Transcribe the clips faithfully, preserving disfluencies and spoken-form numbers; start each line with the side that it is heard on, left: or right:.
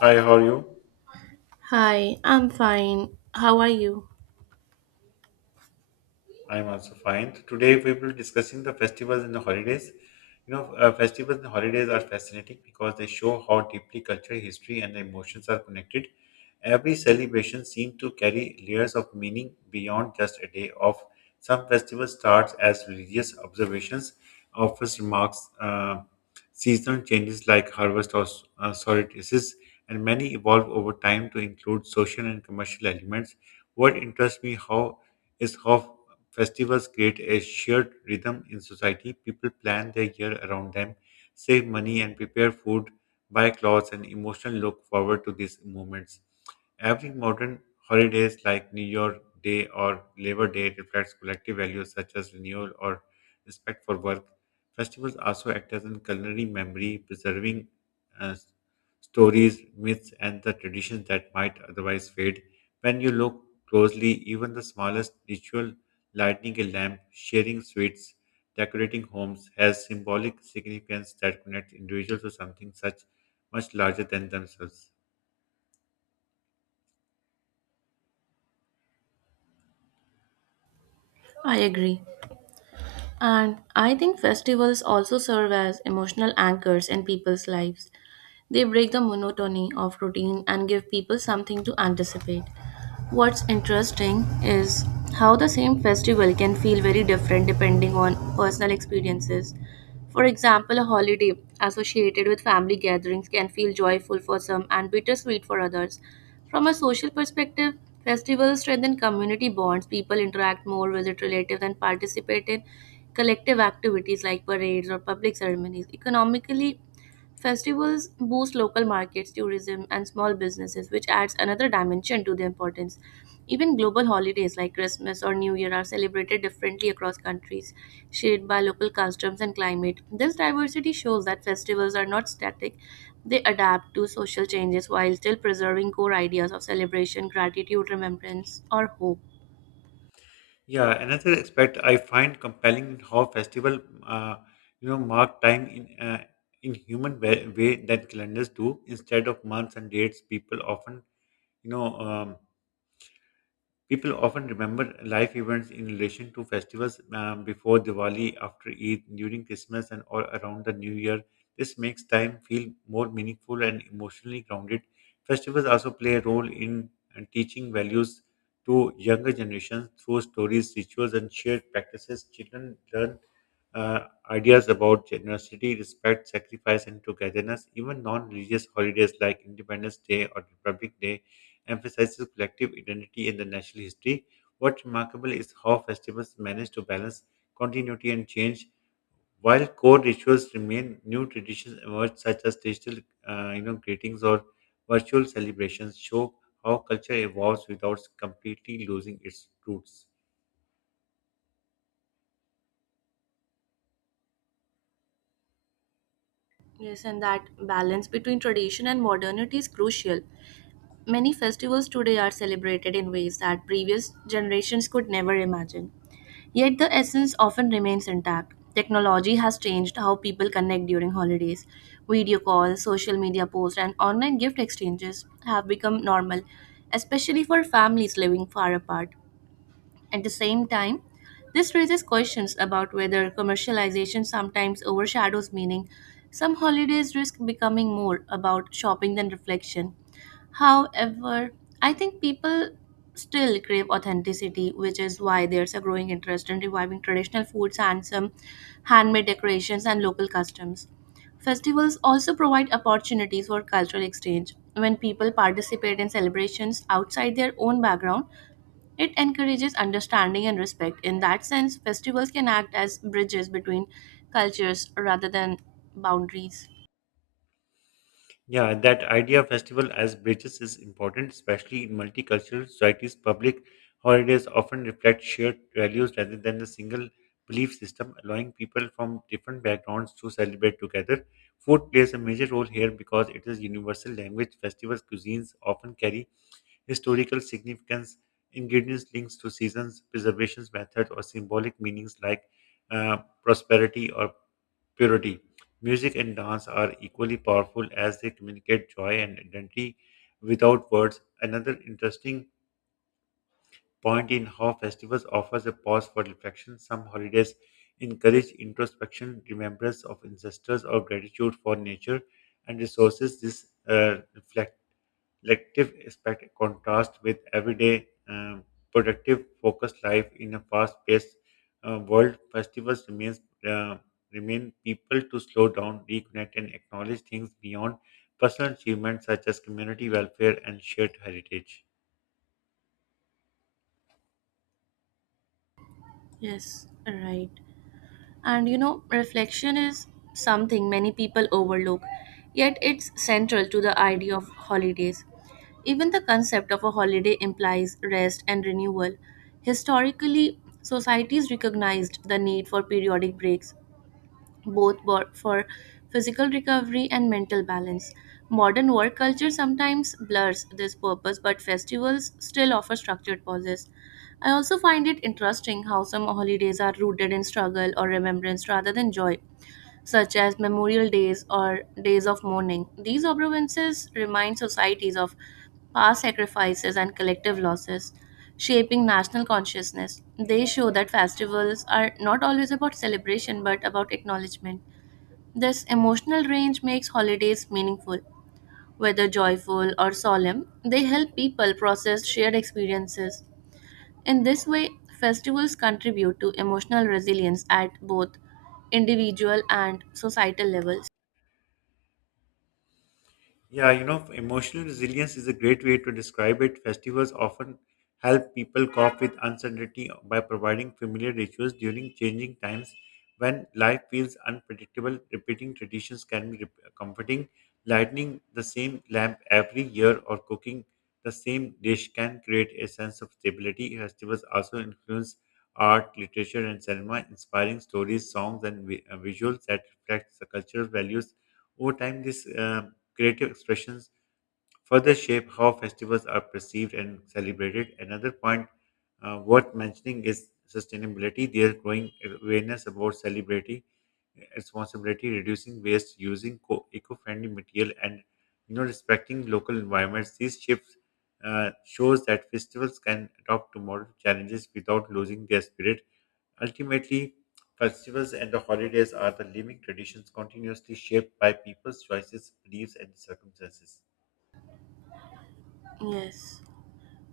left: Hi, how are you?
right: Hi, I'm fine. How are you?
left: I'm also fine. Today we will be discussing the festivals and the holidays. You know, uh, festivals and holidays are fascinating because they show how deeply culture, history, and emotions are connected. Every celebration seems to carry layers of meaning beyond just a day off. Some festivals start as religious observations, offers remarks, uh, seasonal changes like harvest or s- uh, solstices, and many evolve over time to include social and commercial elements. What interests me how is how Festivals create a shared rhythm in society. People plan their year around them, save money, and prepare food, buy clothes, and emotionally look forward to these moments. Every modern holidays like New York Day or Labor Day reflects collective values such as renewal or respect for work. Festivals also act as a culinary memory, preserving uh, stories, myths, and the traditions that might otherwise fade. When you look closely, even the smallest ritual, lighting a lamp, sharing sweets, decorating homes, has symbolic significance that connects individuals to something such much larger than themselves.
right: I agree. And I think festivals also serve as emotional anchors in people's lives. They break the monotony of routine and give people something to anticipate. What's interesting is how the same festival can feel very different depending on personal experiences. For example, a holiday associated with family gatherings can feel joyful for some and bittersweet for others. From a social perspective, festivals strengthen community bonds. People interact more, visit relatives, and participate in collective activities like parades or public ceremonies. Economically, festivals boost local markets, tourism, and small businesses, which adds another dimension to their importance. Even global holidays like Christmas or New Year are celebrated differently across countries, shaped by local customs and climate. This diversity shows that festivals are not static, they adapt to social changes while still preserving core ideas of celebration, gratitude, remembrance, or hope.
left: Yeah, another aspect I find compelling in how festival, uh, you know, mark time in uh, in human way, way that calendars do. Instead of months and dates, people often you know, um, people often remember life events in relation to festivals um, before Diwali, after Eid, during Christmas, and all around the New Year. This makes time feel more meaningful and emotionally grounded. Festivals also play a role in uh, teaching values to younger generations through stories, rituals, and shared practices. Children learn uh, ideas about generosity, respect, sacrifice, and togetherness. Even non religious holidays like Independence Day or Republic Day emphasizes collective identity in the national history. What's remarkable is how festivals manage to balance continuity and change. While core rituals remain, new traditions emerge, such as digital, uh, you know, greetings or virtual celebrations, show how culture evolves without completely losing its roots.
right: Yes, and that balance between tradition and modernity is crucial. Many festivals today are celebrated in ways that previous generations could never imagine. Yet the essence often remains intact. Technology has changed how people connect during holidays. Video calls, social media posts, and online gift exchanges have become normal, especially for families living far apart. At the same time, this raises questions about whether commercialization sometimes overshadows meaning. Some holidays risk becoming more about shopping than reflection. However, I think people still crave authenticity, which is why there's a growing interest in reviving traditional foods and some handmade decorations and local customs. Festivals also provide opportunities for cultural exchange. When people participate in celebrations outside their own background, it encourages understanding and respect. In that sense, festivals can act as bridges between cultures rather than boundaries.
left: Yeah, that idea of festival as bridges is important, especially in multicultural societies. Public holidays often reflect shared values rather than a single belief system, allowing people from different backgrounds to celebrate together. Food plays a major role here because it is universal language. Festivals cuisines often carry historical significance, ingredients links to seasons, preservation methods, or symbolic meanings like uh, prosperity or purity. Music and dance are equally powerful as they communicate joy and identity without words. Another interesting point in how festivals offers a pause for reflection. Some holidays encourage introspection, remembrance of ancestors, or gratitude for nature and resources. This uh, reflection Lective aspect contrasts with everyday um, productive, focused life in a fast-paced uh, world. Festivals remains uh, remain people to slow down, reconnect, and acknowledge things beyond personal achievements such as community welfare and shared heritage.
right: Yes, right. And you know, reflection is something many people overlook, yet it's central to the idea of holidays. Even the concept of a holiday implies rest and renewal. Historically, societies recognized the need for periodic breaks both bo- for physical recovery and mental balance. Modern work culture sometimes blurs this purpose, but festivals still offer structured pauses. I also find it interesting how some holidays are rooted in struggle or remembrance rather than joy, such as memorial days or days of mourning. These observances remind societies of past sacrifices and collective losses, shaping national consciousness. They show that festivals are not always about celebration but about acknowledgement. This emotional range makes holidays meaningful. Whether joyful or solemn, they help people process shared experiences. In this way, festivals contribute to emotional resilience at both individual and societal levels.
left: Yeah, you know, emotional resilience is a great way to describe it. Festivals often help people cope with uncertainty by providing familiar rituals during changing times when life feels unpredictable. Repeating traditions can be rep- comforting. Lighting the same lamp every year or cooking the same dish can create a sense of stability. Festivals also influence art, literature, and cinema, inspiring stories, songs, and vi- uh, visuals that reflect the cultural values. Over time, this uh, creative expressions further shape how festivals are perceived and celebrated. Another point uh, worth mentioning is sustainability. There is growing awareness about celebrating responsibility, reducing waste, using co- eco-friendly material, and you know respecting local environments. These shifts uh, shows that festivals can adopt to modern challenges without losing their spirit. Ultimately, festivals and the holidays are the living traditions continuously shaped by people's choices, beliefs, and circumstances.
right: Yes,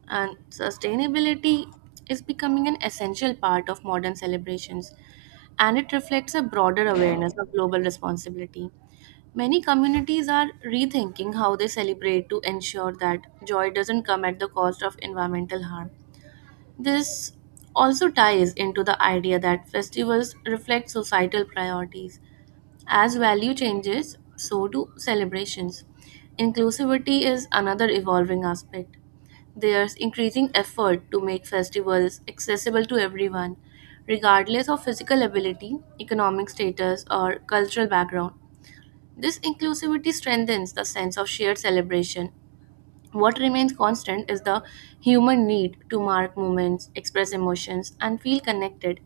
right: and sustainability is becoming an essential part of modern celebrations, and it reflects a broader awareness of global responsibility. Many communities are rethinking how they celebrate to ensure that joy doesn't come at the cost of environmental harm. This also ties into the idea that festivals reflect societal priorities as value changes, so do celebrations. Inclusivity is another evolving aspect. There's increasing effort to make festivals accessible to everyone, regardless of physical ability, economic status, or cultural background. This inclusivity strengthens the sense of shared celebration. What remains constant is the human need to mark moments, express emotions, and feel connected.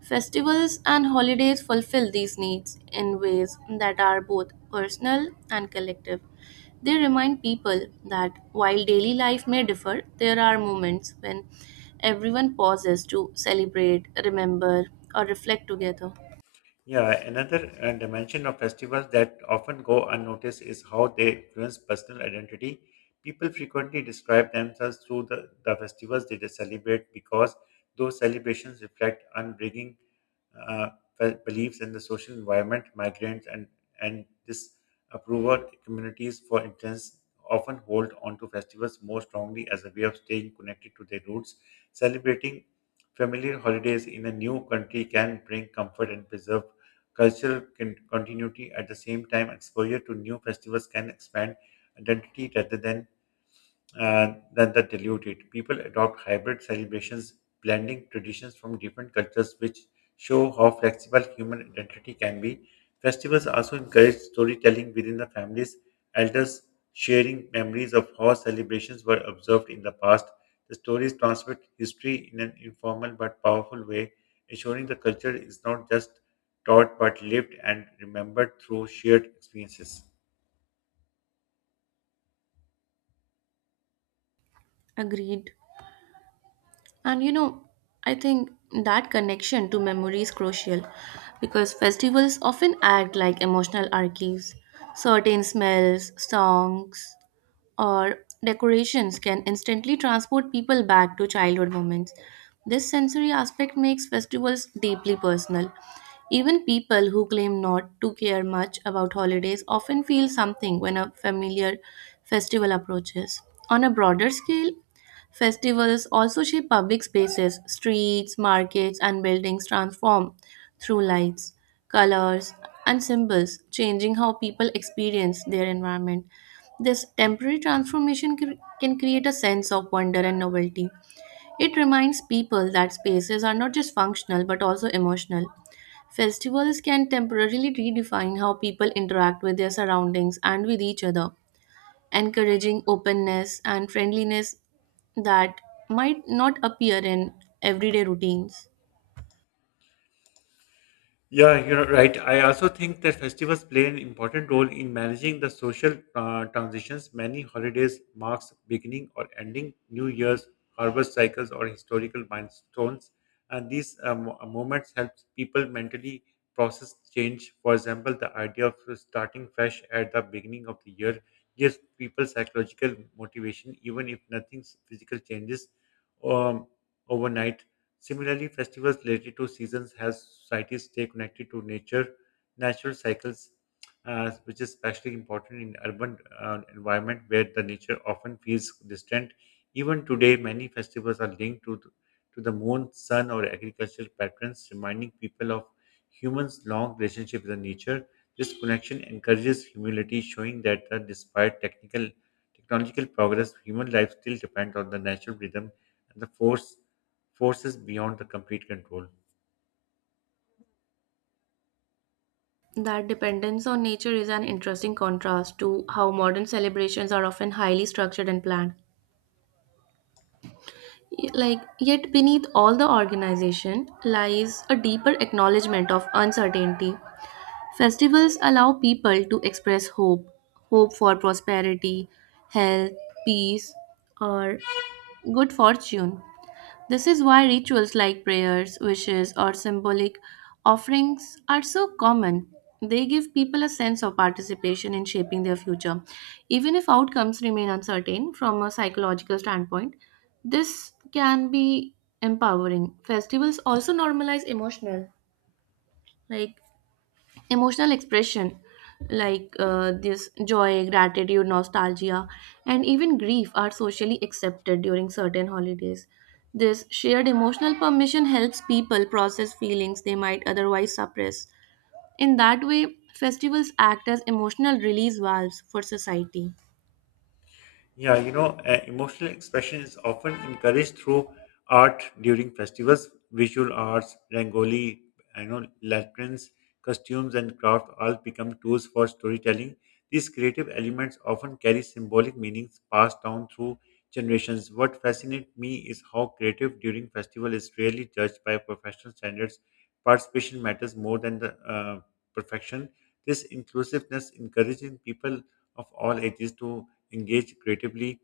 right: Festivals and holidays fulfill these needs in ways that are both personal and collective. They remind people that while daily life may differ, there are moments when everyone pauses to celebrate, remember, or reflect together.
left: Yeah, another uh, dimension of festivals that often go unnoticed is how they influence personal identity. People frequently describe themselves through the, the festivals they celebrate because those celebrations reflect unbreaking uh, fe- beliefs in the social environment, migrants, and and disapproval communities, for instance, often hold onto festivals more strongly as a way of staying connected to their roots. Celebrating familiar holidays in a new country can bring comfort and preserve cultural con- continuity. At the same time, exposure to new festivals can expand identity rather than uh, than the diluted. People adopt hybrid celebrations, blending traditions from different cultures, which show how flexible human identity can be. Festivals also encourage storytelling within the families, elders sharing memories of how celebrations were observed in the past. The stories transmit history in an informal but powerful way, ensuring the culture is not just taught but lived and remembered through shared experiences.
right: Agreed. And you know, I think that connection to memory is crucial because festivals often act like emotional archives. Certain smells, songs, or decorations can instantly transport people back to childhood moments. This sensory aspect makes festivals deeply personal. Even people who claim not to care much about holidays often feel something when a familiar festival approaches. On a broader scale, festivals also shape public spaces, streets, markets, and buildings transform through lights, colors, and symbols, changing how people experience their environment. This temporary transformation cr- can create a sense of wonder and novelty. It reminds people that spaces are not just functional but also emotional. Festivals can temporarily redefine how people interact with their surroundings and with each other, encouraging openness and friendliness that might not appear in everyday routines.
left: Yeah, you're right. I also think that festivals play an important role in managing the social uh, transitions. Many holidays marks beginning or ending New Year's, harvest cycles, or historical milestones, and these um, uh, moments help people mentally process change. For example, the idea of starting fresh at the beginning of the year gives people psychological motivation, even if nothing physical changes um, overnight. Similarly, festivals related to seasons help societies stay connected to nature, natural cycles, uh, which is especially important in urban uh, environment where the nature often feels distant. Even today, many festivals are linked to the, to the moon, sun, or agricultural patterns, reminding people of humans' long relationship with the nature. This connection encourages humility, showing that uh, despite technical technological progress, human life still depends on the natural rhythm and the force forces beyond the complete control.
right: That dependence on nature is an interesting contrast to how modern celebrations are often highly structured and planned. Y- Like, yet beneath all the organization lies a deeper acknowledgement of uncertainty. Festivals allow people to express hope, hope for prosperity, health, peace, or good fortune. This is why rituals like prayers, wishes, or symbolic offerings are so common. They give people a sense of participation in shaping their future. Even if outcomes remain uncertain from a psychological standpoint, this can be empowering. Festivals also normalize emotional, like emotional expression, like uh, this joy, gratitude, nostalgia, and even grief are socially accepted during certain holidays. This shared emotional permission helps people process feelings they might otherwise suppress. In that way, festivals act as emotional release valves for society.
left: Yeah, you know, uh, emotional expression is often encouraged through art during festivals. Visual arts, Rangoli, you know, lanterns, costumes, and craft all become tools for storytelling. These creative elements often carry symbolic meanings passed down through generations. What fascinates me is how creative during festival is rarely judged by professional standards. Participation matters more than the uh, perfection. This inclusiveness encouraging people of all ages to engage creatively,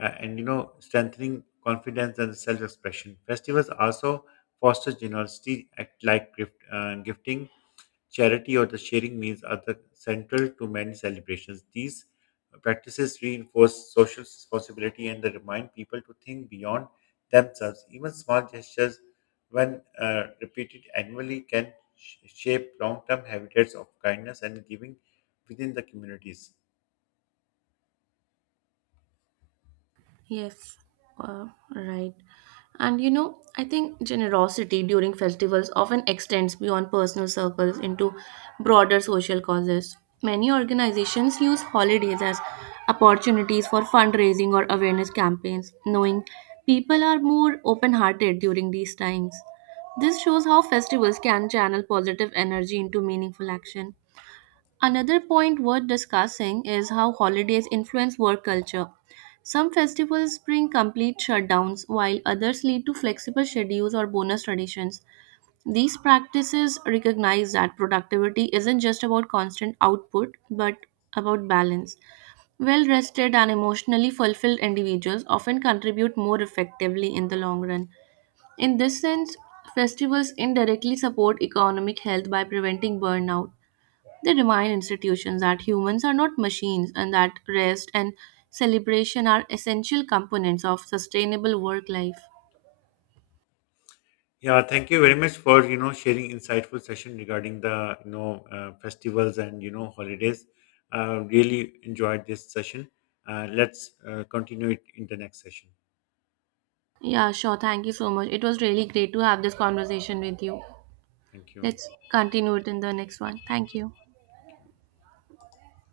left: uh, and you know, strengthening confidence and self-expression. Festivals also foster generosity, act like gift, uh, gifting, charity, or the sharing meals are the central to many celebrations. These practices reinforce social responsibility and they remind people to think beyond themselves. Even small gestures, when uh, repeated annually, can sh- shape long-term habitats of kindness and giving within the communities.
right: Yes, uh, right. And you know, I think generosity during festivals often extends beyond personal circles into broader social causes. Many organizations use holidays as opportunities for fundraising or awareness campaigns, knowing people are more open hearted during these times. This shows how festivals can channel positive energy into meaningful action. Another point worth discussing is how holidays influence work culture. Some festivals bring complete shutdowns, while others lead to flexible schedules or bonus traditions. These practices recognize that productivity isn't just about constant output, but about balance. Well rested and emotionally fulfilled individuals often contribute more effectively in the long run. In this sense, festivals indirectly support economic health by preventing burnout. They remind institutions that humans are not machines and that rest and celebration are essential components of sustainable work life.
left: Yeah, thank you very much for you know sharing insightful session regarding the you know uh, festivals and you know holidays. Uh, really enjoyed this session. Uh, let's uh, continue it in the next session.
right: Yeah, sure. Thank you so much. It was really great to have this conversation with you.
left: Thank you.
right: Let's continue it in the next one. Thank you.
left: Thank you.